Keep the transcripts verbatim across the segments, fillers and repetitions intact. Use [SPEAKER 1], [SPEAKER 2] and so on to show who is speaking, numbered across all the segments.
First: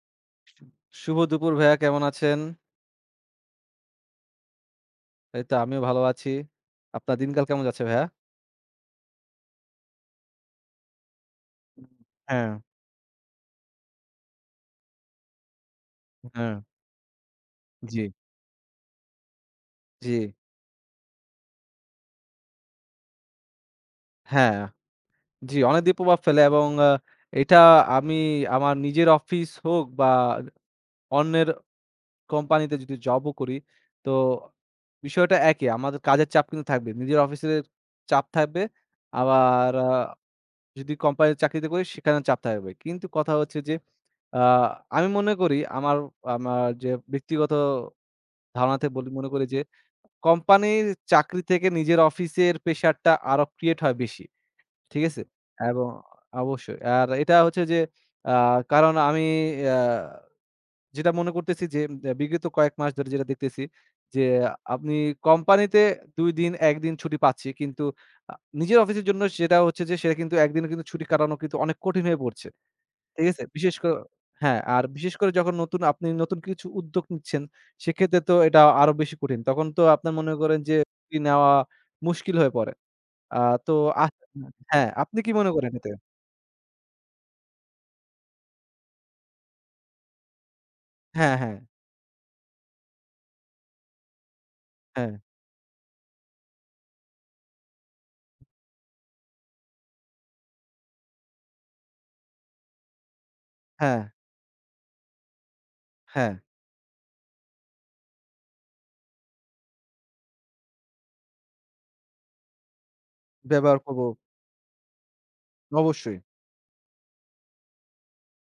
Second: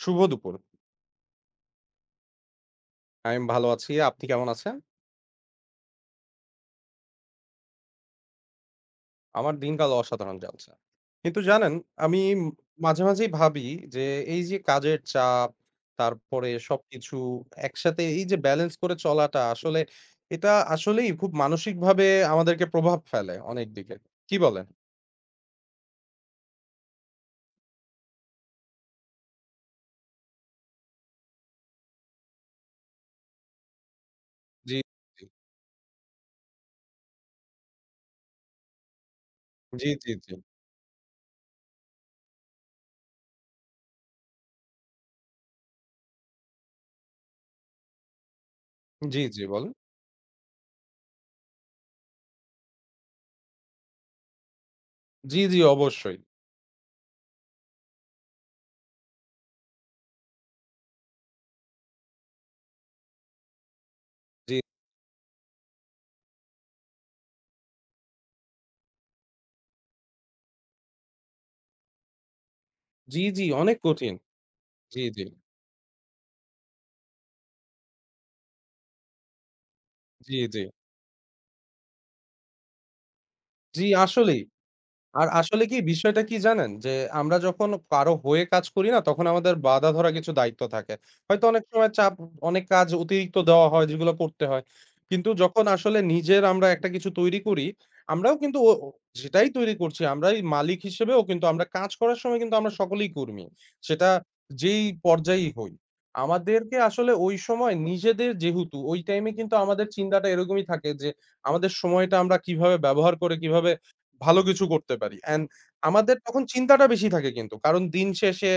[SPEAKER 1] শুভ দুপুর।
[SPEAKER 2] শুভ দুপুর ভাইয়া, কেমন আছেন?
[SPEAKER 1] আমি ভালো আছি। আপনি কেমন আছেন?
[SPEAKER 2] এই তো আমিও ভালো আছি। আপনার দিনকাল কেমন যাচ্ছে ভাইয়া?
[SPEAKER 1] আমার দিনকাল অসাধারণ যাচ্ছে। কিন্তু জানেন, আমি
[SPEAKER 2] হ্যাঁ,
[SPEAKER 1] মাঝে, মাঝেই ভাবি যে এই যে কাজের চাপ, তারপরে
[SPEAKER 2] হ্যাঁ,
[SPEAKER 1] সবকিছু
[SPEAKER 2] জি।
[SPEAKER 1] একসাথে এই যে ব্যালেন্স করে চলাটা আসলে
[SPEAKER 2] জি,
[SPEAKER 1] এটা আসলেই খুব মানসিকভাবে আমাদেরকে প্রভাব ফেলে অনেক দিকে। কি
[SPEAKER 2] হ্যাঁ,
[SPEAKER 1] বলেন?
[SPEAKER 2] জি অনেকদিন প্রভাব ফেলে এবং আ এটা আমি আমার নিজের অফিস হোক বা অন্যের কোম্পানিতে যদি জবও করি, তো
[SPEAKER 1] জি, জি,
[SPEAKER 2] বিষয়টা একই। আমাদের কাজের চাপ কিন্তু থাকবে। নিজের অফিসের চাপ থাকবে। আবার
[SPEAKER 1] জি,
[SPEAKER 2] আ
[SPEAKER 1] জি, জি,
[SPEAKER 2] যদি কোম্পানির চাকরিতে করি সেখানেও চাপ থাকবে। কিন্তু কথা হচ্ছে যে আ আমি মনে করি আমার আমার যে ব্যক্তিগত ধারণাতে বলি
[SPEAKER 1] জি,
[SPEAKER 2] মনে
[SPEAKER 1] জি
[SPEAKER 2] করি যে,
[SPEAKER 1] বলেন।
[SPEAKER 2] কোম্পানির চাকরি থেকে নিজের অফিসের প্রেশারটা আরো ক্রিয়েট হয় বেশি। ঠিক আছে?
[SPEAKER 1] জি, জি
[SPEAKER 2] এবং
[SPEAKER 1] অবশ্যই।
[SPEAKER 2] অবশ্যই। আর এটা হচ্ছে যে আ কারণ আমি আ যেটা মনে করতেছি যে আ বিগত কয়েক মাস ধরে যেটা দেখতেছি যে,
[SPEAKER 1] জি,
[SPEAKER 2] আপনি কোম্পানিতে দুই দিন, এক দিন ছুটি পাচ্ছি। কিন্তু আ নিজের অফিসের জন্য সেটা হচ্ছে যে সেটা কিন্তু এক দিনে কিন্তু ছুটি কাটানো কিন্তু অনেক কঠিন হয়ে পড়ছে।
[SPEAKER 1] জি,
[SPEAKER 2] ঠিক আছে?
[SPEAKER 1] জি
[SPEAKER 2] বিশেষ
[SPEAKER 1] অনেক
[SPEAKER 2] করে
[SPEAKER 1] কঠিন।
[SPEAKER 2] হ্যাঁ, আর
[SPEAKER 1] জি,
[SPEAKER 2] বিশেষ
[SPEAKER 1] জি,
[SPEAKER 2] করে যখন নতুন আপনি নতুন কিছু উদ্যোগ নিচ্ছেন, সেক্ষেত্রে তো এটা আরো বেশি কঠিন। তখন তো আপনার মনে
[SPEAKER 1] জি,
[SPEAKER 2] করেন
[SPEAKER 1] জি,
[SPEAKER 2] যে ঝুঁকি নেওয়া মুশকিল হয়ে পড়ে। আ তো
[SPEAKER 1] জি
[SPEAKER 2] আ
[SPEAKER 1] আসলেই।
[SPEAKER 2] হ্যাঁ, আপনি
[SPEAKER 1] আর
[SPEAKER 2] কি মনে
[SPEAKER 1] আসলে
[SPEAKER 2] করেন
[SPEAKER 1] কি
[SPEAKER 2] এতে?
[SPEAKER 1] বিষয়টা কি জানেন? যে আমরা যখন কারো হয়ে কাজ করি না, তখন আমাদের বাঁধা ধরা কিছু দায়িত্ব থাকে।
[SPEAKER 2] হ্যাঁ,
[SPEAKER 1] হয়তো
[SPEAKER 2] হ্যাঁ,
[SPEAKER 1] অনেক সময় চাপ, অনেক কাজ অতিরিক্ত দেওয়া হয়, যেগুলো করতে হয়।
[SPEAKER 2] হ্যাঁ,
[SPEAKER 1] কিন্তু যখন আসলে নিজের আমরা একটা কিছু তৈরি করি, আমরাও কিন্তু ও ও যেটাই তৈরি করছি, আমরাই মালিক হিসেবেও কিন্তু আমরা কাজ করার সময় কিন্তু আমরা সকলেই কর্মী।
[SPEAKER 2] হ্যাঁ,
[SPEAKER 1] সেটা যেই পর্যায়েই হই।
[SPEAKER 2] হ্যাঁ,
[SPEAKER 1] আমাদেরকে আসলে ওই সময় নিজেদের যেহেতু ওই টাইমে কিন্তু আমাদের চিন্তাটা এরকমই থাকে যে, আমাদের সময়টা আমরা কিভাবে ব্যবহার করে, কিভাবে
[SPEAKER 2] ব্যবহার করব।
[SPEAKER 1] ভালো কিছু করতে পারি। অ্যান্ড আমাদের
[SPEAKER 2] অবশ্যই।
[SPEAKER 1] তখন চিন্তাটা বেশি থাকে কিন্তু। কারণ দিন শেষে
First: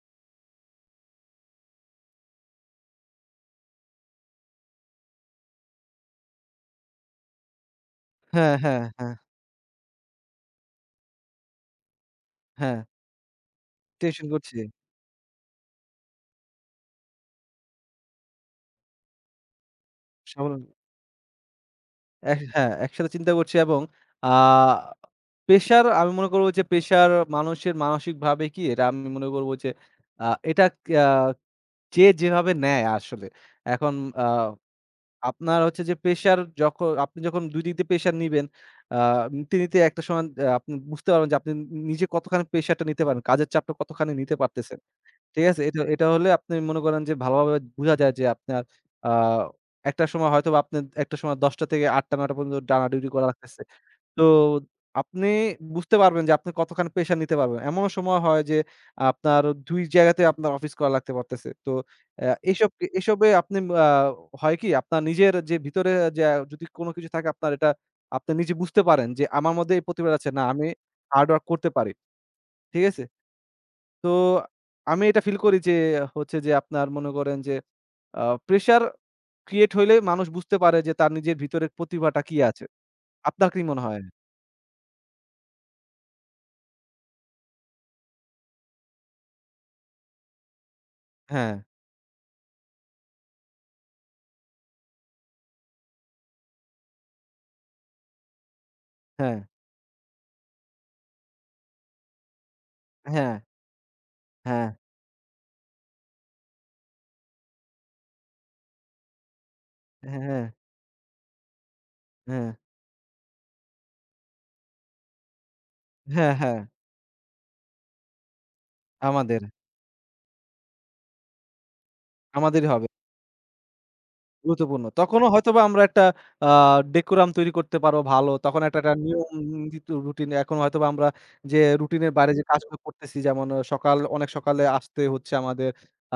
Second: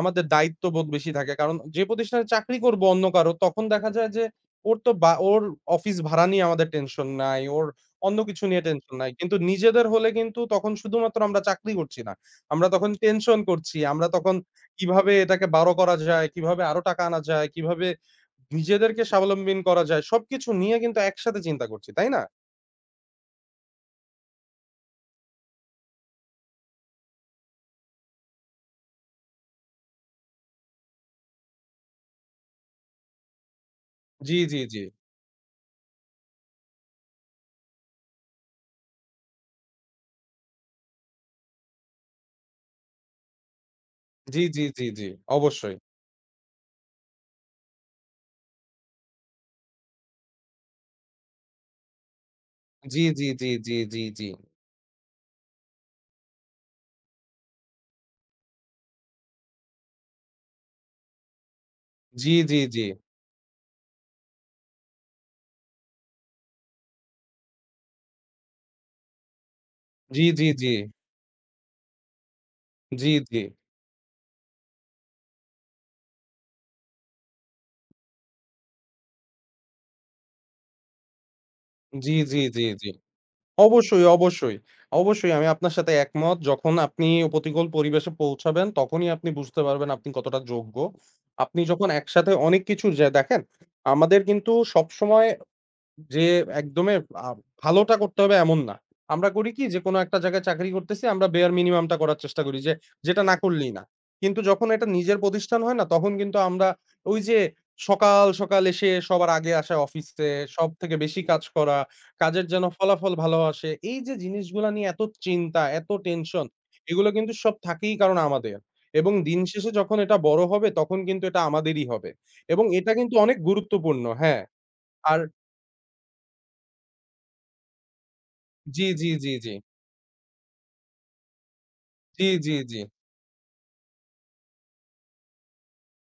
[SPEAKER 1] আমাদের দায়িত্ববোধ বেশি থাকে। কারণ যে প্রতিষ্ঠানে চাকরি করব অন্য কারো, তখন দেখা যায় যে ওর তো বা ওর অফিস ভাড়া নিয়ে আমাদের টেনশন নাই, ওর অন্য কিছু
[SPEAKER 2] হ্যাঁ,
[SPEAKER 1] নিয়ে
[SPEAKER 2] হ্যাঁ,
[SPEAKER 1] টেনশন নাই।
[SPEAKER 2] হ্যাঁ,
[SPEAKER 1] কিন্তু নিজেদের হলে কিন্তু তখন শুধুমাত্র আমরা চাকরি করছি না। আমরা
[SPEAKER 2] হ্যাঁ,
[SPEAKER 1] তখন টেনশন করছি। আমরা
[SPEAKER 2] টেনশন
[SPEAKER 1] তখন
[SPEAKER 2] করছি।
[SPEAKER 1] কিভাবে এটাকে বাড়ো করা যায়, কিভাবে আরো টাকা আনা যায়, কিভাবে নিজেদেরকে স্বাবলম্বিন করা যায় সবকিছু
[SPEAKER 2] সামল
[SPEAKER 1] নিয়ে কিন্তু একসাথে চিন্তা করছি। তাই না?
[SPEAKER 2] এক হ্যাঁ, একসাথে চিন্তা করছি এবং আ প্রেশার আমি মনে করব যে প্রেশার মানুষের মানসিকভাবে কি এটা আমি মনে করব যে আ এটা আ যে যেভাবে নেয় আসলে। এখন আ
[SPEAKER 1] জি, জি, জি।
[SPEAKER 2] আপনার হচ্ছে যে প্রেশার যখ আপনি যখন দুই দিক দিয়ে প্রেশার নিবেন, আ নিতে, নিতে একটা সময় আ আপনি বুঝতে পারবেন যে আপনি নিজে কতখানি প্রেশারটা নিতে পারেন। কাজের চাপটা কতখানি নিতে
[SPEAKER 1] জি, জি,
[SPEAKER 2] পারতেছেন।
[SPEAKER 1] জি, জি।
[SPEAKER 2] ঠিক আছে?
[SPEAKER 1] অবশ্যই।
[SPEAKER 2] এটা, এটা হলে আপনি মনে করেন যে ভালোভাবে বুঝা যায় যে আপনার আ একটা সময় হয়তোবা আপনার একটা সময় দশটা থেকে আটটা নয়টা পর্যন্ত
[SPEAKER 1] জি,
[SPEAKER 2] টানাডুবি
[SPEAKER 1] জি,
[SPEAKER 2] করা
[SPEAKER 1] জি,
[SPEAKER 2] লাগতেছে।
[SPEAKER 1] জি, জি,
[SPEAKER 2] তো
[SPEAKER 1] জি।
[SPEAKER 2] আপনি বুঝতে পারবেন যে আপনি কতখানি প্রেশার নিতে পারবেন। এমনও সময় হয় যে আপনার দুই জায়গাতে আপনার অফিস করা লাগতে পারতেছে। তো
[SPEAKER 1] জি,
[SPEAKER 2] অ্যা
[SPEAKER 1] জি,
[SPEAKER 2] এসব
[SPEAKER 1] জি।
[SPEAKER 2] এসবে আপনি আ হয় কি আপনার নিজের যে ভিতরে যে যদি কোনো কিছু থাকে আপনার এটা আপনি নিজে বুঝতে পারেন যে আমার মধ্যে এই প্রতিভা
[SPEAKER 1] জি,
[SPEAKER 2] আছে। না
[SPEAKER 1] জি,
[SPEAKER 2] আমি
[SPEAKER 1] জি।
[SPEAKER 2] হার্ড ওয়ার্ক করতে পারি। ঠিক আছে?
[SPEAKER 1] জি, জি।
[SPEAKER 2] তো আমি এটা ফিল করি যে হচ্ছে যে আপনার মনে করেন যে আ প্রেশার ক্রিয়েট হইলে মানুষ বুঝতে পারে যে তার নিজের ভিতরের
[SPEAKER 1] জি,
[SPEAKER 2] প্রতিভাটা কি
[SPEAKER 1] জি, জি,
[SPEAKER 2] আছে।
[SPEAKER 1] জি।
[SPEAKER 2] আপনার কি মনে হয়?
[SPEAKER 1] অবশ্যই, অবশ্যই। অবশ্যই আমি আপনার সাথে একমত। যখন আপনি প্রতিকূল পরিবেশে পৌঁছাবেন তখনই আপনি বুঝতে পারবেন আপনি কতটা যোগ্য।
[SPEAKER 2] হ্যাঁ,
[SPEAKER 1] আপনি যখন একসাথে অনেক কিছু যে দেখেন, আমাদের কিন্তু সবসময় যে একদমই আ ভালোটা করতে হবে এমন না। আমরা
[SPEAKER 2] হ্যাঁ,
[SPEAKER 1] করি কি যে কোনো একটা জায়গায় চাকরি করতেছি আমরা বেয়ার মিনিমামটা করার চেষ্টা করি যে যেটা না
[SPEAKER 2] হ্যাঁ।
[SPEAKER 1] করলেই না। কিন্তু যখন
[SPEAKER 2] হ্যাঁ,
[SPEAKER 1] এটা নিজের প্রতিষ্ঠান হয় না তখন কিন্তু আমরা ওই যে সকাল, সকাল এসে সবার আগে আসা
[SPEAKER 2] হ্যাঁ,
[SPEAKER 1] অফিসে,
[SPEAKER 2] হ্যাঁ,
[SPEAKER 1] সব থেকে বেশি কাজ করা, কাজের
[SPEAKER 2] হ্যাঁ,
[SPEAKER 1] যেন ফলাফল ভালো আসে। এই যে জিনিসগুলা নিয়ে এত চিন্তা, এত
[SPEAKER 2] হ্যাঁ,
[SPEAKER 1] টেনশন
[SPEAKER 2] হ্যাঁ,
[SPEAKER 1] এগুলো কিন্তু সব থাকেই কারণ আমাদের। এবং দিন
[SPEAKER 2] আমাদের,
[SPEAKER 1] শেষে যখন এটা বড় হবে তখন কিন্তু এটা আমাদেরই হবে। এবং
[SPEAKER 2] আমাদেরই হবে।
[SPEAKER 1] এটা কিন্তু অনেক গুরুত্বপূর্ণ হ্যাঁ।
[SPEAKER 2] গুরুত্বপূর্ণ।
[SPEAKER 1] আর
[SPEAKER 2] তখনও হয়তোবা আমরা একটা আ ডেকোরাম তৈরি করতে পারবো ভালো। তখন একটা,
[SPEAKER 1] জি,
[SPEAKER 2] একটা
[SPEAKER 1] জি,
[SPEAKER 2] নিয়ম
[SPEAKER 1] জি, জি।
[SPEAKER 2] নীতি রুটিন এখন হয়তোবা আমরা যে রুটিনের
[SPEAKER 1] জি,
[SPEAKER 2] বাইরে যে
[SPEAKER 1] জি, জি।
[SPEAKER 2] কাজগুলো করতেছি যেমন আ সকাল অনেক সকালে আসতে হচ্ছে আমাদের।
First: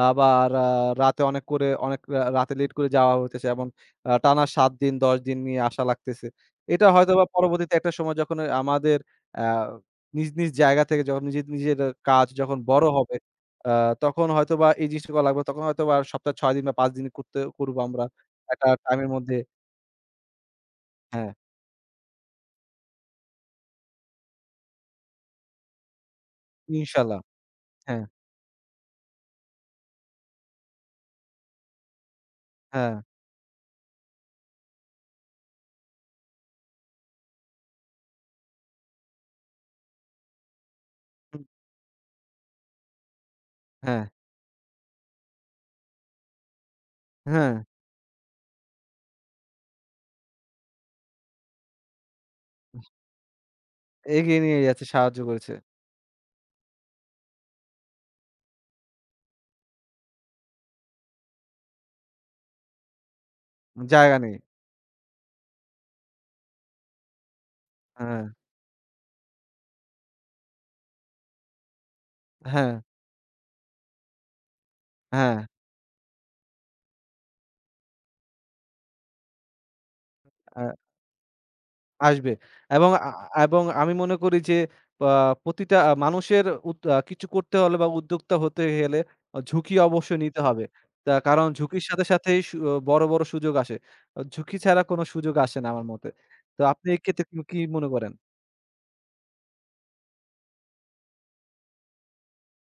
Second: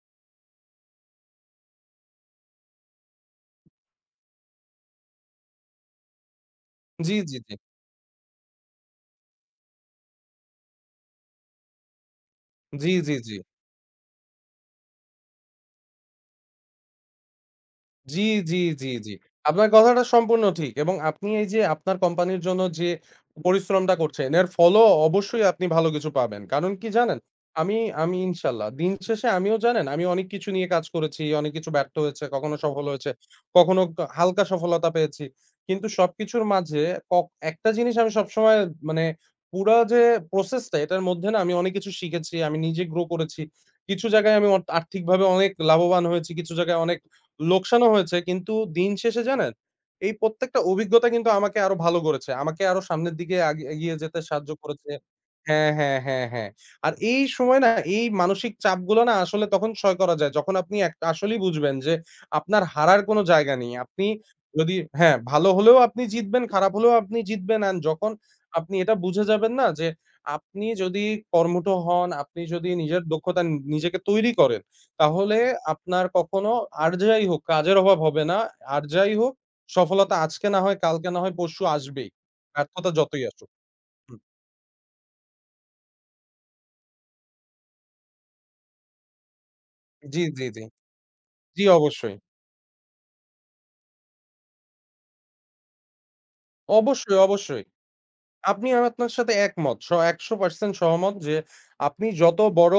[SPEAKER 2] আবার আ রাতে অনেক করে অনেক রা রাতে লেট করে যাওয়া হইতেছে। এমন আ টানা সাত দিন দশ দিন নিয়ে আসা লাগতেছে। এটা
[SPEAKER 1] জি,
[SPEAKER 2] হয়তোবা
[SPEAKER 1] জি, জি।
[SPEAKER 2] পরবর্তীতে একটা সময় যখন এ আমাদের আ নিজ, নিজ জায়গা থেকে যখন নিজের, নিজের আ কাজ যখন বড়
[SPEAKER 1] জি, জি,
[SPEAKER 2] হবে
[SPEAKER 1] জি।
[SPEAKER 2] আ তখন হয়তোবা এই জিনিসটা করা লাগবে। তখন হয়তোবা সপ্তাহে ছয় দিন বা পাঁচ দিন করতে করবো আমরা।
[SPEAKER 1] জি, জি,
[SPEAKER 2] একটা
[SPEAKER 1] জি,
[SPEAKER 2] টাইমের
[SPEAKER 1] জি।
[SPEAKER 2] মধ্যে
[SPEAKER 1] আপনার কথাটা সম্পূর্ণ ঠিক এবং আপনি
[SPEAKER 2] হ্যাঁ,
[SPEAKER 1] এই যে আপনার কোম্পানির জন্য যে পরিশ্রমটা করছেন, এর ফলও অবশ্যই আপনি ভালো কিছু পাবেন। কারণ কি জানেন?
[SPEAKER 2] ইনশাআল্লাহ।
[SPEAKER 1] আমি
[SPEAKER 2] হ্যাঁ,
[SPEAKER 1] আমি ইনশাল্লাহ। দিন শেষে আমিও জানেন, আমি অনেক কিছু নিয়ে কাজ করেছি, অনেক কিছু ব্যর্থ হয়েছে, কখনো সফল
[SPEAKER 2] হ্যাঁ,
[SPEAKER 1] হয়েছে, কখনো কা হালকা সফলতা পেয়েছি। কিন্তু সবকিছুর মাঝে কক একটা জিনিস আমি সবসময় মানে পুরা যে প্রসেস টা এটার মধ্যে না
[SPEAKER 2] হুম,
[SPEAKER 1] আমি অনেক কিছু শিখেছি, আমি নিজে গ্রো করেছি।
[SPEAKER 2] হ্যাঁ,
[SPEAKER 1] কিছু জায়গায় আমি অর্থ আর্থিকভাবে অনেক লাভবান হয়েছি, কিছু জায়গায় অনেক
[SPEAKER 2] হ্যাঁ,
[SPEAKER 1] লোকসানও হয়েছে কিন্তু দিন শেষে জানেন, এই প্রত্যেকটা অভিজ্ঞতা কিন্তু আমাকে আরো ভালো করেছে। আমাকে আরো সামনের দিকে আগি এগিয়ে যেতে
[SPEAKER 2] এগিয়ে
[SPEAKER 1] সাহায্য
[SPEAKER 2] নিয়ে যাচ্ছে,
[SPEAKER 1] করেছে।
[SPEAKER 2] সাহায্য করেছে।
[SPEAKER 1] হ্যাঁ, হ্যাঁ, হ্যাঁ, হ্যাঁ। আর এই সময় না এই মানসিক চাপগুলো না আসলে তখন সয় করা যায়। যখন আপনি এক আসলেই বুঝবেন যে আপনার হারার কোনো জায়গা নেই। আপনি
[SPEAKER 2] জায়গা নেই।
[SPEAKER 1] যদি হ্যাঁ, ভালো হলেও আপনি জিতবেন, খারাপ হলেও আপনি জিতবেন। অ্যান্ড যখন
[SPEAKER 2] হ্যাঁ,
[SPEAKER 1] আপনি এটা বুঝে যাবেন না যে আপনি যদি কর্মঠ হন, আপনি যদি
[SPEAKER 2] হ্যাঁ,
[SPEAKER 1] নিজের দক্ষতা নিজেকে তৈরি করেন
[SPEAKER 2] হ্যাঁ,
[SPEAKER 1] তাহলে আপনার কখনো আর যাই হোক কাজের অভাব হবে না। আর যাই হোক সফলতা আজকে না
[SPEAKER 2] আ
[SPEAKER 1] হয় কালকে না হয় পরশু আসবেই।
[SPEAKER 2] আসবে
[SPEAKER 1] ব্যর্থতা
[SPEAKER 2] এবং আ
[SPEAKER 1] যতই আসুক।
[SPEAKER 2] এবং আমি মনে
[SPEAKER 1] হুম।
[SPEAKER 2] করি যে আ প্রতিটা আ মানুষের উদ আ কিছু করতে হলে বা উদ্যোক্তা হতে গেলে আ ঝুঁকি অবশ্যই
[SPEAKER 1] জি,
[SPEAKER 2] নিতে
[SPEAKER 1] জি, জি।
[SPEAKER 2] হবে। তা কারণ
[SPEAKER 1] জি,
[SPEAKER 2] ঝুঁকির সাথে,
[SPEAKER 1] অবশ্যই।
[SPEAKER 2] সাথেই সু বড়, বড় সুযোগ আসে। আ ঝুঁকি ছাড়া কোনো সুযোগ আসে না আমার মতে। তো আপনি
[SPEAKER 1] অবশ্যই,
[SPEAKER 2] এক্ষেত্রে কি কি
[SPEAKER 1] অবশ্যই।
[SPEAKER 2] মনে করেন?
[SPEAKER 1] আপনি আমি আপনার সাথে একমত। স একশ পার্সেন্ট সহমত যে আপনি যত বড়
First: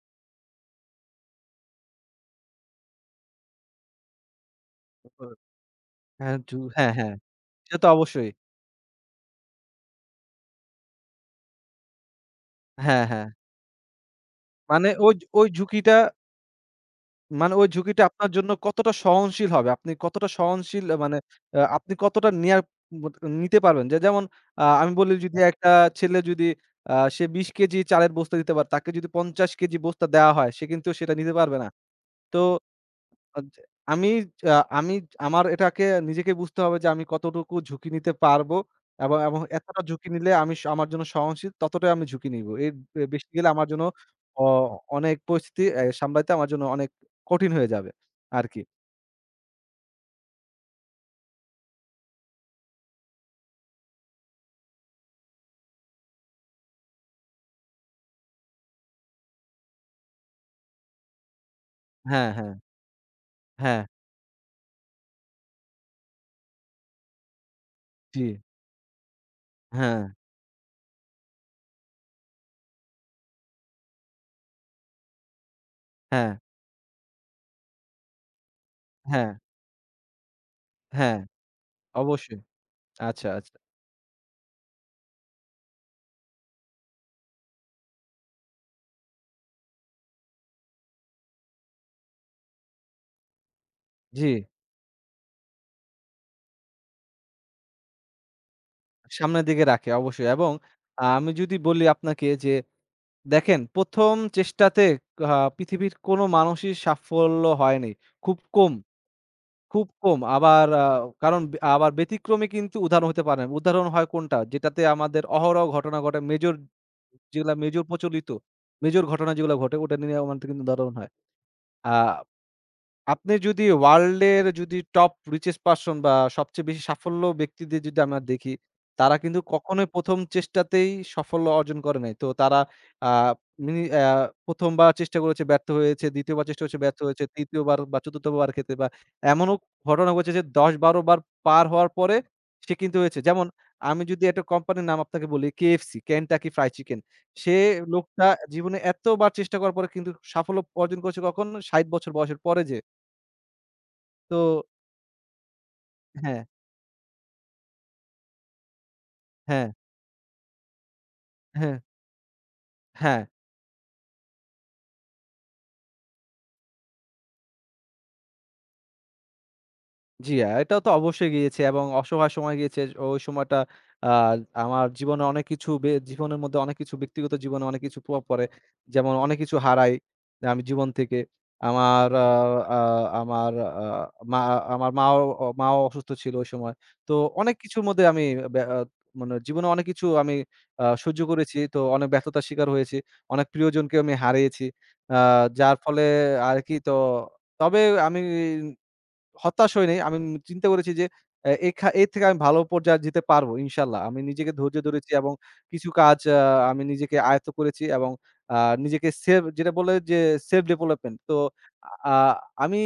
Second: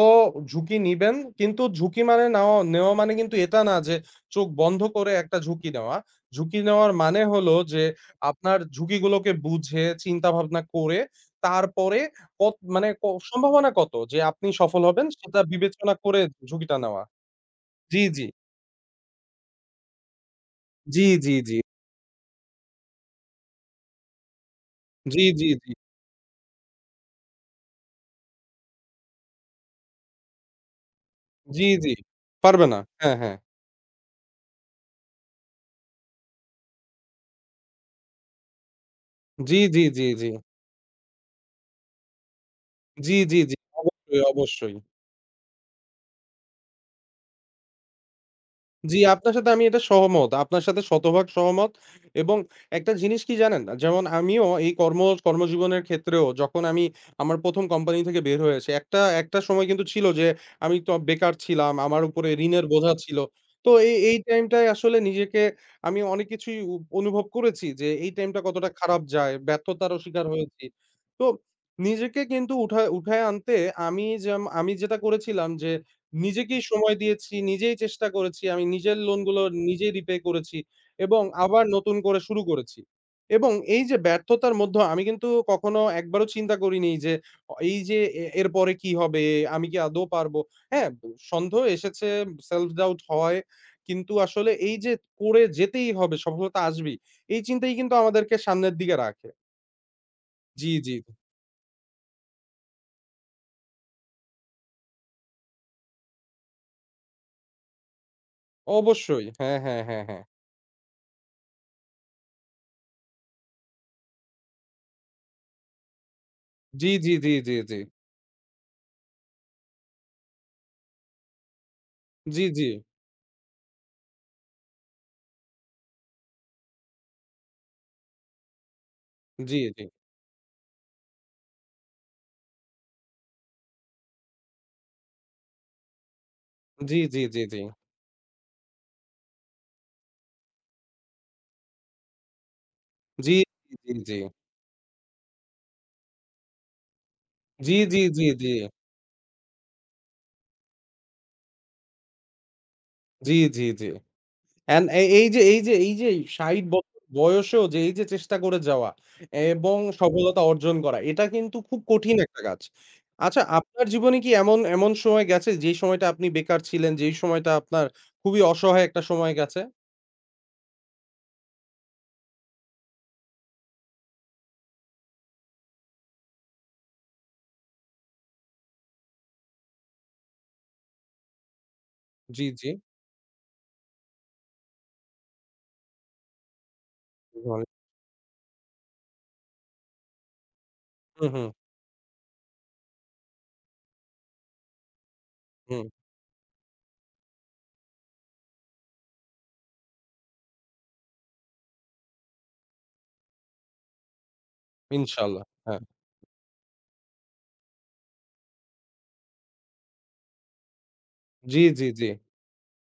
[SPEAKER 1] ঝুঁকি নিবেন কিন্তু ঝুঁকি মানে নেওয়া নেওয়া মানে কিন্তু এটা না যে চোখ বন্ধ করে একটা ঝুঁকি নেওয়া।
[SPEAKER 2] হ্যাঁ, ঝু
[SPEAKER 1] ঝুঁকি নেওয়ার
[SPEAKER 2] হ্যাঁ, হ্যাঁ,
[SPEAKER 1] মানে হলো
[SPEAKER 2] সে
[SPEAKER 1] যে
[SPEAKER 2] তো অবশ্যই।
[SPEAKER 1] আপনার ঝুঁকিগুলোকে বুঝে চিন্তা ভাবনা করে তারপরে কত মানে
[SPEAKER 2] হ্যাঁ,
[SPEAKER 1] ক
[SPEAKER 2] হ্যাঁ।
[SPEAKER 1] সম্ভাবনা কত যে আপনি সফল
[SPEAKER 2] মানে
[SPEAKER 1] হবেন
[SPEAKER 2] ওই ঝ
[SPEAKER 1] সেটা
[SPEAKER 2] ওই
[SPEAKER 1] বিবেচনা
[SPEAKER 2] ঝুঁকিটা
[SPEAKER 1] করে ঝুঁকিটা নেওয়া।
[SPEAKER 2] মানে ওই
[SPEAKER 1] জি,
[SPEAKER 2] ঝুঁকিটা
[SPEAKER 1] জি।
[SPEAKER 2] আপনার জন্য কতটা সহনশীল হবে? আপনি কতটা সহনশীল আ
[SPEAKER 1] জি,
[SPEAKER 2] মানে
[SPEAKER 1] জি, জি।
[SPEAKER 2] আ আপনি কতটা নেয়ার মত নিতে পারবেন? যে যেমন আ আমি বলি
[SPEAKER 1] জি,
[SPEAKER 2] যদি
[SPEAKER 1] জি,
[SPEAKER 2] একটা
[SPEAKER 1] জি।
[SPEAKER 2] ছেলে যদি আ সে বিশ কেজি চালের বস্তা দিতে পারে, তাকে যদি পঞ্চাশ কেজি বস্তা দেওয়া হয়, সে কিন্তু সেটা নিতে পারবে
[SPEAKER 1] জি,
[SPEAKER 2] না।
[SPEAKER 1] জি।
[SPEAKER 2] তো
[SPEAKER 1] পারবে না। হ্যাঁ, হ্যাঁ।
[SPEAKER 2] আদ আমি আ আমি আমার এটাকে নিজেকে বুঝতে হবে যে আমি কতটুকু ঝুঁকি নিতে পারবো এবং এবং
[SPEAKER 1] জি,
[SPEAKER 2] এতটা
[SPEAKER 1] জি, জি,
[SPEAKER 2] ঝুঁকি
[SPEAKER 1] জি।
[SPEAKER 2] নিলে আমি স আমার জন্য সহনশীল ততটাই আমি ঝুঁকি নিবো। এর বে
[SPEAKER 1] জি,
[SPEAKER 2] বেশি
[SPEAKER 1] জি,
[SPEAKER 2] গেলে
[SPEAKER 1] জি।
[SPEAKER 2] আমার জন্য
[SPEAKER 1] অবশ্যই,
[SPEAKER 2] অ
[SPEAKER 1] অবশ্যই।
[SPEAKER 2] অনেক পরিস্থিতি অ্যা সামলাইতে আমার জন্য অনেক কঠিন হয়ে যাবে আরকি।
[SPEAKER 1] জি, আপনার সাথে আমি এটা সহমত। আপনার সাথে শতভাগ সহমত এবং একটা জিনিস কি জানেন? যেমন আমিও এই কর্ম কর্মজীবনের ক্ষেত্রেও যখন আমি আমার প্রথম কোম্পানি থেকে বের হয়ে আসি, একটা একটা সময় কিন্তু ছিল যে আমি তো বেকার ছিলাম। আমার উপরে
[SPEAKER 2] হ্যাঁ, হ্যাঁ,
[SPEAKER 1] ঋণের বোঝা ছিল। তো
[SPEAKER 2] হ্যাঁ,
[SPEAKER 1] এই এই টাইমটায় আসলে নিজেকে আমি অনেক কিছুই উ অনুভব করেছি যে এই
[SPEAKER 2] জি,
[SPEAKER 1] টাইমটা কতটা খারাপ যায়। ব্যর্থতারও
[SPEAKER 2] হ্যাঁ,
[SPEAKER 1] শিকার হয়েছি। তো নিজেকে কিন্তু উঠায় উঠায় আনতে আমি যেম আমি যেটা করেছিলাম যে
[SPEAKER 2] হ্যাঁ,
[SPEAKER 1] নিজেকেই সময় দিয়েছি, নিজেই চেষ্টা করেছি। আমি নিজের
[SPEAKER 2] হ্যাঁ,
[SPEAKER 1] লোনগুলো নিজেই রিপে করেছি
[SPEAKER 2] হ্যাঁ,
[SPEAKER 1] এবং আবার নতুন করে
[SPEAKER 2] অবশ্যই।
[SPEAKER 1] শুরু করেছি।
[SPEAKER 2] আচ্ছা,
[SPEAKER 1] এবং
[SPEAKER 2] আচ্ছা।
[SPEAKER 1] এই যে ব্যর্থতার মধ্যে আমি কিন্তু কখনো একবারও চিন্তা করিনি যে অ এই যে এ এরপরে কি হবে? আমি কি আদৌ পারবো? হ্যাঁ, সন্দেহ এসেছে, self doubt হয়। কিন্তু
[SPEAKER 2] জি,
[SPEAKER 1] আসলে এই যে করে যেতেই হবে, সফলতা আসবেই। এই চিন্তাই কিন্তু আমাদেরকে সামনের দিকে রাখে।
[SPEAKER 2] সামনের দিকে রাখে অবশ্যই এবং
[SPEAKER 1] জি, জি।
[SPEAKER 2] আমি যদি বলি আপনাকে যে দেখেন, প্রথম চেষ্টাতে আ পৃথিবীর কোনো মানুষই সাফল্য হয়নি। খুব কম,
[SPEAKER 1] অবশ্যই। হ্যাঁ, হ্যাঁ,
[SPEAKER 2] খুব
[SPEAKER 1] হ্যাঁ,
[SPEAKER 2] কম।
[SPEAKER 1] হ্যাঁ।
[SPEAKER 2] আবার আ কারণ বে- আবার ব্যতিক্রমী কিন্তু উদাহরণ হতে পারে না। উদাহরণ হয় কোনটা? যেটাতে আমাদের অহরহ ঘটনা ঘটে মেজর
[SPEAKER 1] জি, জি, জি,
[SPEAKER 2] যেগুলা
[SPEAKER 1] জি, জি।
[SPEAKER 2] মেজর প্রচলিত, মেজর ঘটনা যেগুলা ঘটে ওটা নিয়ে আমাদের কিন্তু উদাহরণ হয়। আ
[SPEAKER 1] জি, জি।
[SPEAKER 2] আপনি যদি ওয়ার্ল্ড এর যদি টপ richest person বা সবচেয়ে বেশি সাফল্য ব্যক্তিদের যদি আমরা দেখি, তারা কিন্তু
[SPEAKER 1] জি, জি।
[SPEAKER 2] কখনোই প্রথম চেষ্টাতেই সাফল্য অর্জন করে নাই। তো তারা আ মিনি অ্যা প্রথম বার চেষ্টা করেছে ব্যর্থ হয়েছে, দ্বিতীয় বার চেষ্টা করেছে
[SPEAKER 1] জি,
[SPEAKER 2] ব্যর্থ
[SPEAKER 1] জি,
[SPEAKER 2] হয়েছে,
[SPEAKER 1] জি, জি।
[SPEAKER 2] তৃতীয় বার বা চতুর্থ বার ক্ষেত্রে বা এমনও ঘটনা ঘটেছে যে দশ বারো বার পার হওয়ার পরে সে কিন্তু হয়েছে।
[SPEAKER 1] জি,
[SPEAKER 2] যেমন
[SPEAKER 1] জি, জি,
[SPEAKER 2] আমি
[SPEAKER 1] জি।
[SPEAKER 2] যদি একটা কোম্পানির নাম আপনাকে বলি K F C, Kentucky Fried Chicken। সে
[SPEAKER 1] জি, জি, জি,
[SPEAKER 2] লোকটা
[SPEAKER 1] জি,
[SPEAKER 2] জীবনে এতবার চেষ্টা করার পরে কিন্তু সাফল্য অর্জন করেছে কখন ষাট বছর বয়সের পরে যেয়ে।
[SPEAKER 1] জি, জি।
[SPEAKER 2] তো
[SPEAKER 1] অ্যান্ড এ এই যে এই যে এই যে
[SPEAKER 2] হ্যাঁ,
[SPEAKER 1] ষাট বছর বয়সেও যে এই যে চেষ্টা করে যাওয়া
[SPEAKER 2] হ্যাঁ,
[SPEAKER 1] এবং সফলতা অর্জন করা এটা কিন্তু
[SPEAKER 2] হ্যাঁ,
[SPEAKER 1] খুব কঠিন একটা কাজ।
[SPEAKER 2] হ্যাঁ,
[SPEAKER 1] আচ্ছা আপনার জীবনে কি এমন এমন সময় গেছে যেই সময়টা আপনি বেকার ছিলেন, যেই সময়টা আপনার খুবই অসহায় একটা সময় গেছে?
[SPEAKER 2] জি, আ এটাও তো অবশ্যই গিয়েছি এবং অসহায় সময় গিয়েছে। ওই সময়টা আ আমার জীবনে অনেক কিছু বে জীবনের মধ্যে অনেক কিছু ব্যক্তিগত জীবনে অনেক কিছু প্রভাব পড়ে। যেমন অনেক কিছু হারাই আমি জীবন থেকে। আমার আ
[SPEAKER 1] জি, জি।
[SPEAKER 2] আ আমার আ মা আমার মাও মাও অসুস্থ ছিল ওই সময়। তো অনেক কিছুর মধ্যে আমি ব্যা আ মানে জীবনে অনেক কিছু আমি আ সহ্য
[SPEAKER 1] হুম, হুম,
[SPEAKER 2] করেছি। তো অনেক ব্যর্থতার শিকার হয়েছি। অনেক প্রিয়জনকে আমি হারিয়েছি। আ যার
[SPEAKER 1] হুম।
[SPEAKER 2] ফলে আর কি তো তবে আমি হতাশ হই নাই। আমি উম চিন্তা করেছি যে এ এখা এর থেকে আমি ভালো পর্যায়ে যেতে পারবো ইনশাআল্লাহ। আমি নিজেকে ধৈর্য ধরেছি এবং
[SPEAKER 1] ইনশাআল্লাহ। হ্যাঁ।
[SPEAKER 2] কিছু কাজ আ আমি নিজেকে আয়ত্ত করেছি এবং আ নিজেকে সেলফ যেটা বলে যে সেলফ ডেভেলপমেন্ট। তো
[SPEAKER 1] জি, জি, জি।
[SPEAKER 2] আ আমি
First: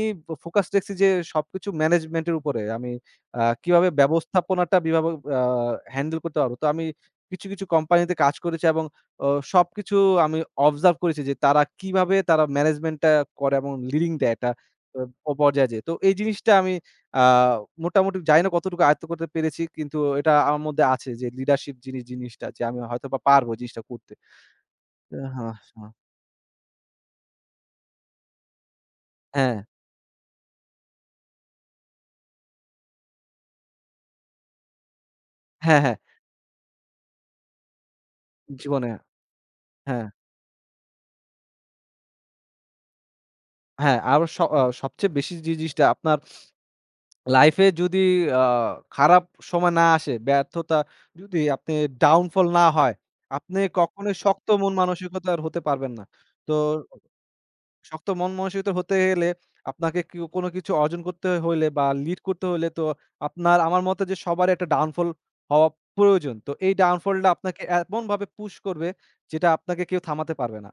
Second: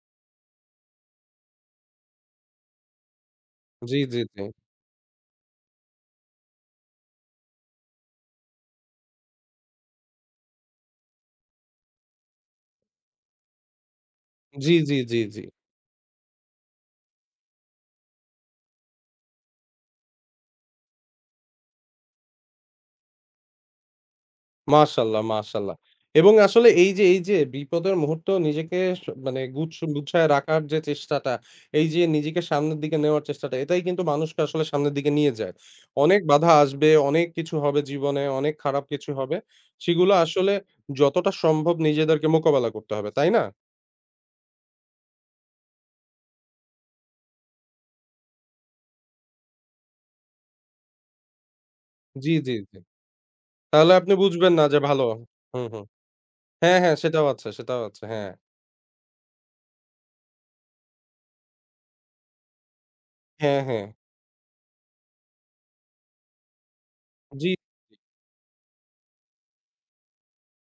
[SPEAKER 2] ফোকাস রেখেছি যে সবকিছু ম্যানেজমেন্ট এর উপরে। আমি আ কিভাবে
[SPEAKER 1] জি, জি, জি।
[SPEAKER 2] ব্যবস্থাপনাটা বিভাবে আ হ্যান্ডেল করতে পারবো। তো আমি কিছু, কিছু কোম্পানিতে কাজ করেছি এবং অ সবকিছু আমি অবজার্ভ করেছি যে তারা কিভাবে তারা ম্যানেজমেন্ট টা করে এবং লিডিং দেয় একটা
[SPEAKER 1] জি, জি, জি,
[SPEAKER 2] ও
[SPEAKER 1] জি।
[SPEAKER 2] পর্যায়ে যেয়ে। তো এই জিনিসটা আমি আ মোটামুটি জানি না কতটুকু আয়ত্ত করতে পেরেছি। কিন্তু এটা আমার মধ্যে আছে যে লিডারশিপ যিনি জিনিসটা যে আমি হয়তোবা পারবো জিনিসটা করতে। আ
[SPEAKER 1] মাশাআল্লাহ,
[SPEAKER 2] হ্যাঁ,
[SPEAKER 1] মাশাআল্লাহ।
[SPEAKER 2] হ্যাঁ।
[SPEAKER 1] এবং আসলে এই যে, এই যে বিপদের মুহূর্তেও নিজেকে স মানে
[SPEAKER 2] হ্যাঁ,
[SPEAKER 1] গুছ গুছায় রাখার যে চেষ্টাটা, এই যে নিজেকে সামনের দিকে নেওয়ার চেষ্টাটা, এটাই কিন্তু মানুষকে আসলে সামনের দিকে নিয়ে যায়।
[SPEAKER 2] হ্যাঁ, হ্যাঁ।
[SPEAKER 1] অনেক বাধা আসবে, অনেক কিছু হবে জীবনে, অনেক খারাপ
[SPEAKER 2] জীবনে
[SPEAKER 1] কিছু হবে।
[SPEAKER 2] হ্যাঁ,
[SPEAKER 1] সেগুলো আসলে যতটা সম্ভব নিজেদেরকে মোকাবেলা করতে হবে, তাই না?
[SPEAKER 2] হ্যাঁ। আরো স আ সবচেয়ে বেশি যে জিনিসটা আপনার লাইফে যদি আ খারাপ সময় না আসে, ব্যর্থতা যদি আপনি
[SPEAKER 1] জি,
[SPEAKER 2] ডাউনফল
[SPEAKER 1] জি,
[SPEAKER 2] না
[SPEAKER 1] জি।
[SPEAKER 2] হয়, আপনি
[SPEAKER 1] তাহলে আপনি
[SPEAKER 2] কখনোই শক্ত
[SPEAKER 1] বুঝবেন না
[SPEAKER 2] মন
[SPEAKER 1] যে ভালো
[SPEAKER 2] মানসিকতার হতে
[SPEAKER 1] হুম, হুম।
[SPEAKER 2] পারবেন না। তো
[SPEAKER 1] হ্যাঁ, হ্যাঁ, সেটাও আছে, সেটাও আছে।
[SPEAKER 2] শক্ত
[SPEAKER 1] হ্যাঁ।
[SPEAKER 2] মন মানসিকতা হতে গেলে আপনাকে কেউ কোনো কিছু অর্জন করতে হইলে বা লিড করতে হইলে তো আপনার
[SPEAKER 1] হ্যাঁ, হ্যাঁ।
[SPEAKER 2] আমার মতে যে সবারই একটা ডাউনফল হওয়া প্রয়োজন। তো এই ডাউনফলটা
[SPEAKER 1] জি।
[SPEAKER 2] আপনাকে এমনভাবে পুশ করবে যেটা আপনাকে কেউ থামাতে পারবে না।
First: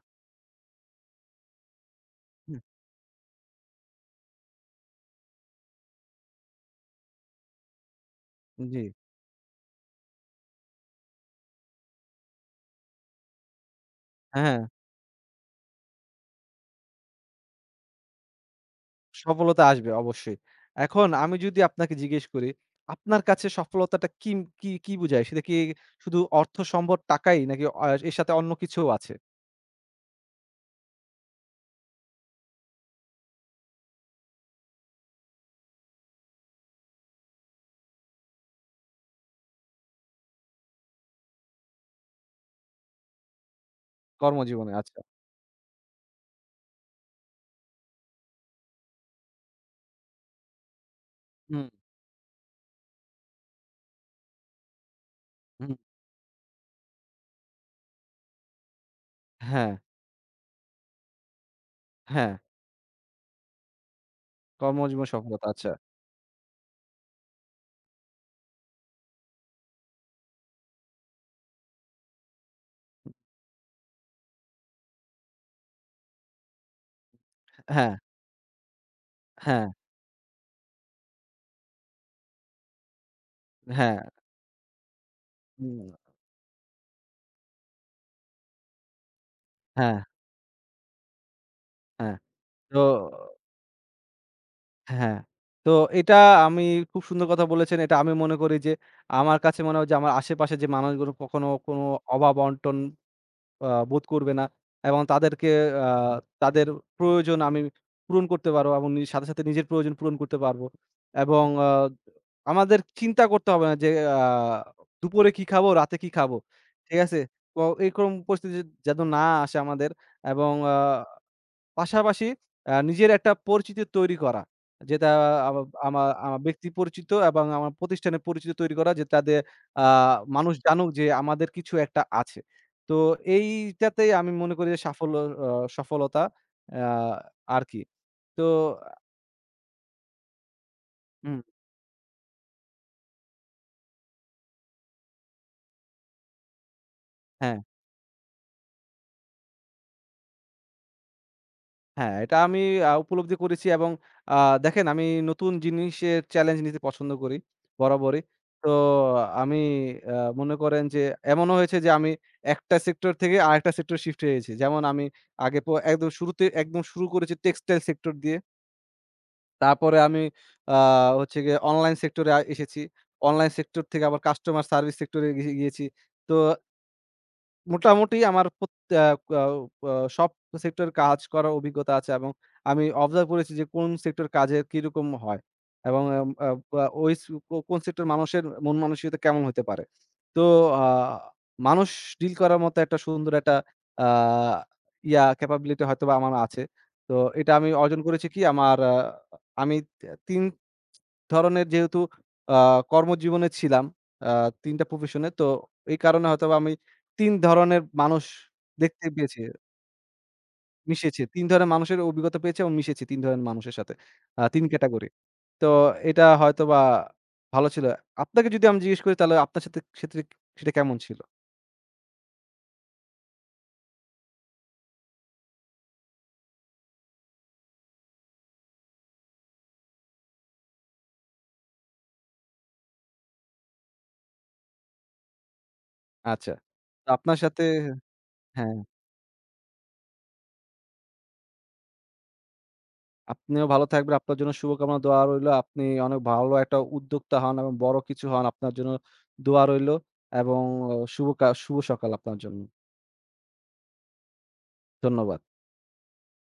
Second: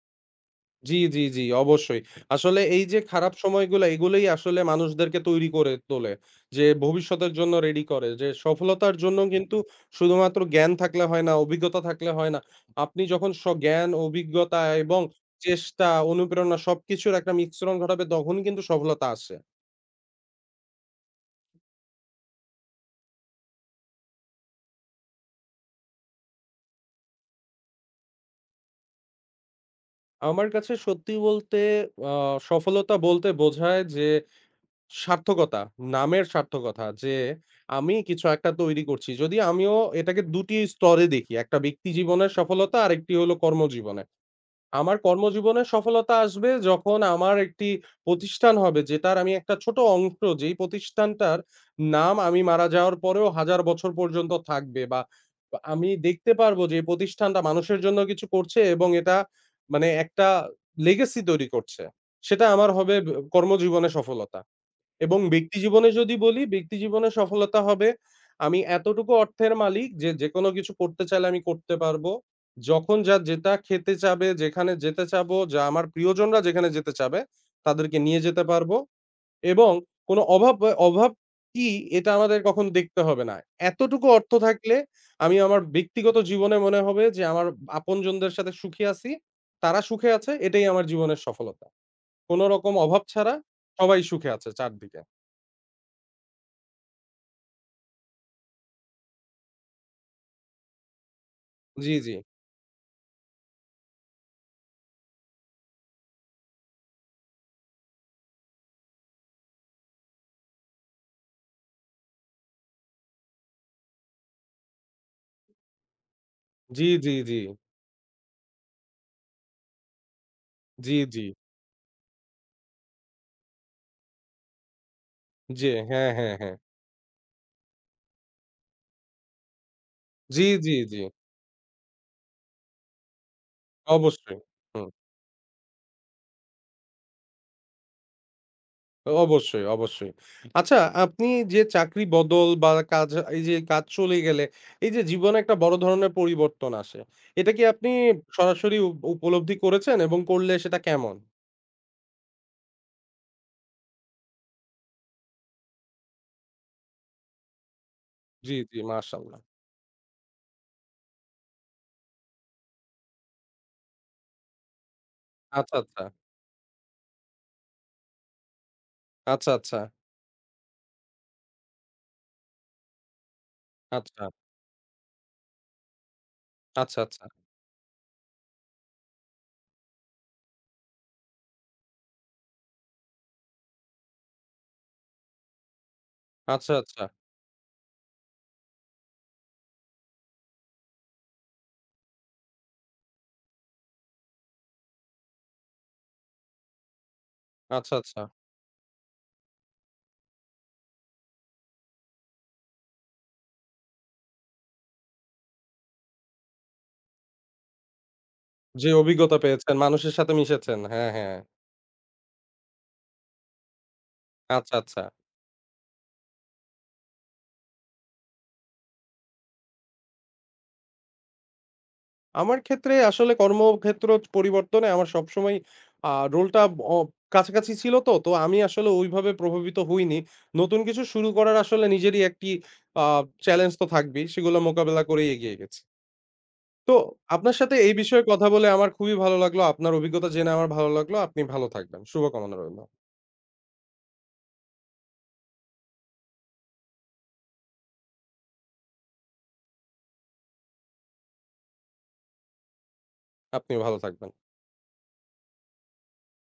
[SPEAKER 1] জি, জি, জি, অবশ্যই।
[SPEAKER 2] হুম,
[SPEAKER 1] আসলে এই যে খারাপ সময়গুলা এগুলোই আসলে মানুষদেরকে তৈরি করে তোলে। যে ভবিষ্যতের জন্য রেডি করে। যে
[SPEAKER 2] জি।
[SPEAKER 1] সফলতার জন্য কিন্তু শুধুমাত্র জ্ঞান থাকলে হয় না, অভিজ্ঞতা থাকলে হয় না। আপনি যখন স জ্ঞান,
[SPEAKER 2] হ্যাঁ,
[SPEAKER 1] অভিজ্ঞতা এবং চেষ্টা, অনুপ্রেরণা সবকিছুর একটা মিশ্রণ ঘটাবে তখনই কিন্তু সফলতা আসে।
[SPEAKER 2] সফলতা আসবে অবশ্যই। এখন আমি যদি আপনাকে জিজ্ঞেস করি, আপনার কাছে সফলতাটা কিম কি, কি বুঝায়? সেটা কি শুধু অর্থ, সম্পদ, টাকাই নাকি অ এর সাথে অন্য কিছুও আছে?
[SPEAKER 1] আমার কাছে সত্যি বলতে আ সফলতা বলতে বোঝায় যে সার্থকতা, নামের সার্থকতা যে আমি কিছু একটা তৈরি করছি। যদি আমিও এটাকে দুই টি স্তরে দেখি। একটা ব্যক্তি জীবনের সফলতা আরেকটি হলো কর্মজীবনে।
[SPEAKER 2] কর্মজীবনে?
[SPEAKER 1] আমার
[SPEAKER 2] আচ্ছা।
[SPEAKER 1] কর্মজীবনে সফলতা আসবে যখন আমার একটি প্রতিষ্ঠান হবে যেটার আমি একটা ছোট অংশ যেই প্রতিষ্ঠানটার
[SPEAKER 2] হুম,
[SPEAKER 1] নাম আমি মারা যাওয়ার পরেও হাজার বছর পর্যন্ত থাকবে বা বা
[SPEAKER 2] হুম।
[SPEAKER 1] আমি দেখতে পারবো যে এই প্রতিষ্ঠানটা মানুষের জন্য কিছু করছে এবং এটা
[SPEAKER 2] হ্যাঁ,
[SPEAKER 1] মানে একটা লেগেসি তৈরি করছে।
[SPEAKER 2] হ্যাঁ।
[SPEAKER 1] সেটা আমার হবে ব কর্মজীবনে সফলতা।
[SPEAKER 2] কর্মজীবন
[SPEAKER 1] এবং
[SPEAKER 2] সফলতা আচ্ছা।
[SPEAKER 1] ব্যক্তিজীবনে যদি বলি, ব্যক্তিজীবনে সফলতা হবে, আমি এতটুকু অর্থের মালিক যে, যেকোনো কিছু করতে চাইলে আমি করতে পারবো। যখন যা যেটা খেতে চাবে, যেখানে যেতে চাবো, যা আমার প্রিয়জনরা যেখানে যেতে চাবে,
[SPEAKER 2] হ্যাঁ,
[SPEAKER 1] তাদেরকে নিয়ে যেতে পারবো
[SPEAKER 2] হ্যাঁ,
[SPEAKER 1] এবং কোনো অভাব অ অভাব কি এটা আমাদের কখনো দেখতে হবে না।
[SPEAKER 2] হ্যাঁ,
[SPEAKER 1] এতটুকু অর্থ থাকলে আমি আমার
[SPEAKER 2] উম
[SPEAKER 1] ব্যক্তিগত জীবনে মনে হবে যে, আমার আপনজনদের সাথে সুখী আছি, তারা
[SPEAKER 2] হ্যাঁ,
[SPEAKER 1] সুখে আছে, এটাই আমার জীবনের সফলতা।
[SPEAKER 2] হ্যাঁ।
[SPEAKER 1] কোন রকম
[SPEAKER 2] তো
[SPEAKER 1] অভাব ছাড়া সবাই সুখে আছে চারদিকে।
[SPEAKER 2] হ্যাঁ, তো এটা আমি খুব সুন্দর কথা বলেছেন। এটা আমি মনে করি যে আমার কাছে মনে হয় যে আমার আশেপাশে যে মানুষগুলো কখনো কোনো
[SPEAKER 1] জি, জি।
[SPEAKER 2] অভাব-অনটন আ বোধ করবে না এবং তাদেরকে আ তাদের প্রয়োজন আমি পূরণ করতে পারবো এবং নি সাথে, সাথে নিজের প্রয়োজন পূরণ করতে পারবো এবং আ আমাদের চিন্তা করতে হবে না যে আ দুপুরে কি খাবো, রাতে কি খাবো।
[SPEAKER 1] জি,
[SPEAKER 2] ঠিক
[SPEAKER 1] জি,
[SPEAKER 2] আছে?
[SPEAKER 1] জি।
[SPEAKER 2] তো এরকম পরিস্থিতি যেন না আসে আমাদের এবং আ
[SPEAKER 1] জি, জি।
[SPEAKER 2] পাশাপাশি আ নিজের একটা পরিচিতি তৈরি করা। যেটা আমা
[SPEAKER 1] জি।
[SPEAKER 2] আমা
[SPEAKER 1] হ্যাঁ, হ্যাঁ,
[SPEAKER 2] আমার
[SPEAKER 1] হ্যাঁ।
[SPEAKER 2] ব্যক্তি পরিচিত এবং আমার প্রতিষ্ঠানের পরিচিত তৈরি করা যে তাদের আ
[SPEAKER 1] জি,
[SPEAKER 2] মানুষ
[SPEAKER 1] জি,
[SPEAKER 2] জানুক
[SPEAKER 1] জি।
[SPEAKER 2] যে আমাদের কিছু একটা আছে। তো এইটাতেই আমি
[SPEAKER 1] অবশ্যই।
[SPEAKER 2] মনে করি যে
[SPEAKER 1] হুম।
[SPEAKER 2] সাফল্য অ সফলতা আ আরকি। তো
[SPEAKER 1] অবশ্যই, অবশ্যই। আচ্ছা আপনি
[SPEAKER 2] হুম,
[SPEAKER 1] যে চাকরি বদল বা কাজ এই যে কাজ চলে গেলে এই যে জীবনে একটা বড় ধরনের পরিবর্তন আসে। এটা
[SPEAKER 2] হ্যাঁ।
[SPEAKER 1] কি আপনি সরাসরি উপ উপলব্ধি করেছেন এবং করলে সেটা কেমন?
[SPEAKER 2] হ্যাঁ, এটা আমি আ উপলব্ধি করেছি এবং আ দেখেন আমি নতুন জিনিসের চ্যালেঞ্জ নিতে পছন্দ করি বরাবরই।
[SPEAKER 1] জি,
[SPEAKER 2] তো
[SPEAKER 1] জি। মাশাআল্লাহ।
[SPEAKER 2] আমি আ মনে করেন যে এমনও হয়েছে যে আমি একটা সেক্টর থেকে আরেকটা সেক্টর শিফট হয়েছি। যেমন আমি আগে প
[SPEAKER 1] আচ্ছা, আচ্ছা।
[SPEAKER 2] একদম শুরুতে একদম শুরু করেছি টেক্সটাইল সেক্টর দিয়ে।
[SPEAKER 1] আচ্ছা, আচ্ছা।
[SPEAKER 2] তারপরে আমি আ হচ্ছে গিয়ে অনলাইন সেক্টরে আ এসেছি। অনলাইন সেক্টর থেকে আবার
[SPEAKER 1] আচ্ছা,
[SPEAKER 2] কাস্টমার সার্ভিস সেক্টরে গি গিয়েছি। তো
[SPEAKER 1] আচ্ছা। আচ্ছা, আচ্ছা।
[SPEAKER 2] মোটামুটি আমার প্রত আ কাউ আ সব সেক্টর কাজ করার অভিজ্ঞতা আছে এবং আমি অবজার্ভ করেছি যে কোন সেক্টর কাজের কিরকম হয় এবং এম আ
[SPEAKER 1] আচ্ছা,
[SPEAKER 2] বা
[SPEAKER 1] আচ্ছা।
[SPEAKER 2] ওই স কো কোন সেক্টর মানুষের মন মানসিকতা কেমন হতে পারে। তো আ মানুষ ডিল করার মতো একটা সুন্দর একটা আ ইয়া ক্যাপাবিলিটি হয়তোবা আমার আছে। তো এটা আমি
[SPEAKER 1] আচ্ছা,
[SPEAKER 2] অর্জন
[SPEAKER 1] আচ্ছা।
[SPEAKER 2] করেছি কি আমার আ আমি তে তিন ধরনের যেহেতু আ কর্মজীবনে ছিলাম, আ তিন টা প্রফেশনে তো এই কারণে হয়তোবা আমি তিন ধরনের মানুষ
[SPEAKER 1] যে
[SPEAKER 2] দেখতে
[SPEAKER 1] অভিজ্ঞতা
[SPEAKER 2] পেয়েছি,
[SPEAKER 1] পেয়েছেন মানুষের সাথে মিশেছেন। হ্যাঁ,
[SPEAKER 2] মিশেছি।
[SPEAKER 1] হ্যাঁ।
[SPEAKER 2] তিন ধরনের মানুষের অভিজ্ঞতা পেয়েছি এবং মিশেছি তিন ধরনের মানুষের সাথে। আ তিন
[SPEAKER 1] আচ্ছা, আচ্ছা।
[SPEAKER 2] ক্যাটেগরি। তো এটা হয়তোবা ভালো ছিল। আপনাকে যদি আমি জিজ্ঞেস করি তাহলে আপনার সাথে সেটা সেটা কেমন ছিল?
[SPEAKER 1] আমার ক্ষেত্রে আসলে কর্মক্ষেত্র পরিবর্তনে আমার সবসময় আ রোলটা অ কাছাকাছি ছিল তো। তো আমি আসলে ওইভাবে প্রভাবিত হইনি। নতুন কিছু শুরু করার আসলে নিজেরই একটি আ চ্যালেঞ্জ তো থাকবেই। সেগুলো মোকাবেলা করেই এগিয়ে গেছি।
[SPEAKER 2] আচ্ছা।
[SPEAKER 1] তো
[SPEAKER 2] তো আপনার
[SPEAKER 1] আপনার
[SPEAKER 2] সাথে
[SPEAKER 1] সাথে এই বিষয়ে কথা বলে
[SPEAKER 2] হ্যাঁ।
[SPEAKER 1] আমার খুবই ভালো লাগলো। আপনার অভিজ্ঞতা জেনে আমার ভালো লাগলো। আপনি ভালো থাকবেন। শুভকামনা রইলো।
[SPEAKER 2] আপনিও ভালো থাকবেন। আপনার জন্য শুভকামনা, দোয়া রইলো। আপনি অনেক ভালো একটা উদ্যোক্তা হন এবং বড় কিছু হন। আপনার জন্য দোয়া রইলো এবং শুভ কা শুভ সকাল আপনার জন্য।
[SPEAKER 1] আপনিও ভালো থাকবেন।
[SPEAKER 2] ধন্যবাদ।